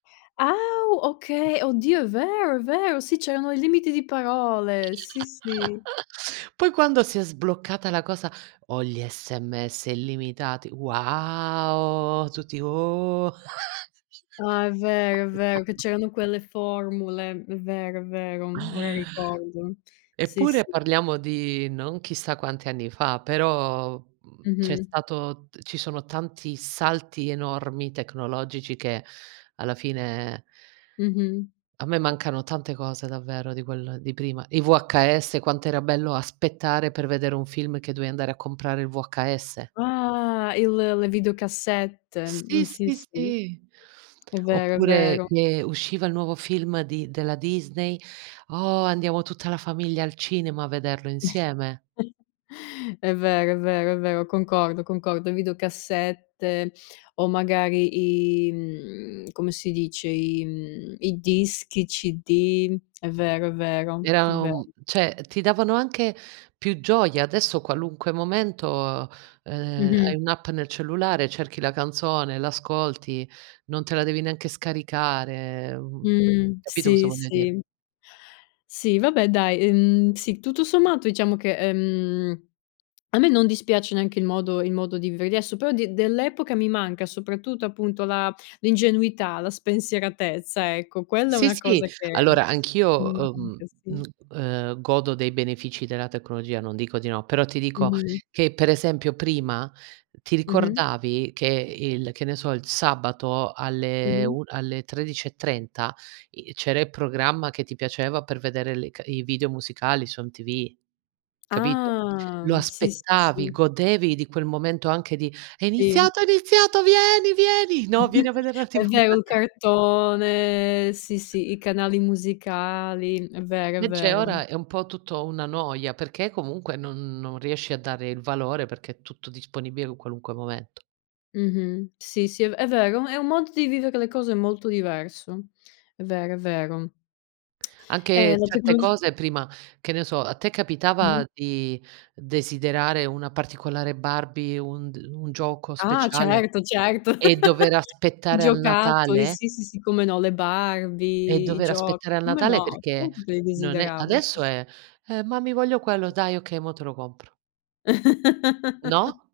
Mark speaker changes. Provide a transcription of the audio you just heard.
Speaker 1: Ah, u okay, oddio è vero, è vero, sì c'erano i limiti di parole, sì, sì.
Speaker 2: Poi quando si è sbloccata la cosa: "Ho gli SMS illimitati". Wow, tutti: "Oh".
Speaker 1: Ah, è vero, è vero che c'erano quelle formule. È vero, è vero, ora ricordo. Sì,
Speaker 2: Eppure,
Speaker 1: sì.
Speaker 2: parliamo di non chissà quanti anni fa, però, mhmm, c'è
Speaker 1: Mh-mh.
Speaker 2: stato ci sono tanti salti enormi tecnologici, che alla fine
Speaker 1: Mh-mh.
Speaker 2: A me mancano tante cose davvero di quel di prima. I VHS quant'era bello aspettare per vedere un film, che dovevi andare a comprare il VHS.
Speaker 1: Ah, il le videocassette, mhmm,
Speaker 2: Sì,
Speaker 1: sì,
Speaker 2: sì,
Speaker 1: sì.
Speaker 2: sì.
Speaker 1: È vero, è
Speaker 2: Oppure
Speaker 1: vero.
Speaker 2: che usciva il nuovo film di della Disney, oh, andiamo tutta la famiglia al cinema a vederlo insieme.
Speaker 1: È vero, è vero, è vero, concordo, concordo. Videocassette o magari i, mhmm, come si dice, i mhmm, i dischi, i CD. È vero, è vero, è
Speaker 2: Era
Speaker 1: vero.
Speaker 2: un cioè ti davano anche più gioia, adesso qualunque momento, ehm,
Speaker 1: Mh-mh.
Speaker 2: hai un'app nel cellulare, cerchi la canzone, l'ascolti, non te la devi neanche scaricare, mhmm,
Speaker 1: Mh.
Speaker 2: capito cosa
Speaker 1: Sì,
Speaker 2: voglia dire?
Speaker 1: sì, Si, vabbè dai, ehm, sì, tutto sommato diciamo che, ehm, a me non dispiace neanche il modo il modo di vivere adesso, però di dell'epoca mi manca soprattutto appunto la l'ingenuità, la spensieratezza ecco, quella è
Speaker 2: Sì,
Speaker 1: una
Speaker 2: sì,
Speaker 1: cosa
Speaker 2: allora anch'io,
Speaker 1: mi
Speaker 2: uhm,
Speaker 1: manca, sì.
Speaker 2: uhm, ehm, godo dei benefici della tecnologia, non dico di no, però ti dico,
Speaker 1: Mh-mh.
Speaker 2: che per esempio prima ti
Speaker 1: Mh-mh.
Speaker 2: ricordavi che il che ne so, il sabato alle
Speaker 1: Mh-mh.
Speaker 2: un alle 13.30 i c'era i programma che ti piaceva per vedere le ca i video musicali, su MTV, capito? Lo
Speaker 1: Ah. Sì, sì,
Speaker 2: aspettavi,
Speaker 1: sì.
Speaker 2: godevi di quel momento anche di: "È
Speaker 1: Sì.
Speaker 2: iniziato, è iniziato, vieni, vieni No, vieni a veder la TV".
Speaker 1: È vero, il cartone, sì sì, i canali musicali, è vero, è
Speaker 2: Invece
Speaker 1: vero.
Speaker 2: ora è un po' tutto una noia, perché comunque non non riesci a dare il valore perché è tutto disponibile in qualunque momento.
Speaker 1: Mh-mh. Sì, sì è ve è vero, è un modo di vivere le cose molto diverso. È vero, è vero. Ehm,
Speaker 2: Anche
Speaker 1: la
Speaker 2: certe
Speaker 1: tecnologi
Speaker 2: cose prima, che ne so, a te capitava di desiderare una particolare Barbie, un d un gioco
Speaker 1: Ah.
Speaker 2: speciale
Speaker 1: Certo, certo,
Speaker 2: e dover
Speaker 1: i
Speaker 2: aspettare al
Speaker 1: giocattoli,
Speaker 2: Natale?
Speaker 1: sì, sì, sì, come no, le
Speaker 2: E
Speaker 1: Barbie, i
Speaker 2: dover aspettare
Speaker 1: giochi,
Speaker 2: al
Speaker 1: come
Speaker 2: Natale
Speaker 1: no,
Speaker 2: perché
Speaker 1: certo che li
Speaker 2: non è
Speaker 1: desideravo. Sì,
Speaker 2: adesso
Speaker 1: s
Speaker 2: eh: "Mami voglio quello". "Dai okay mo te lo compro". No?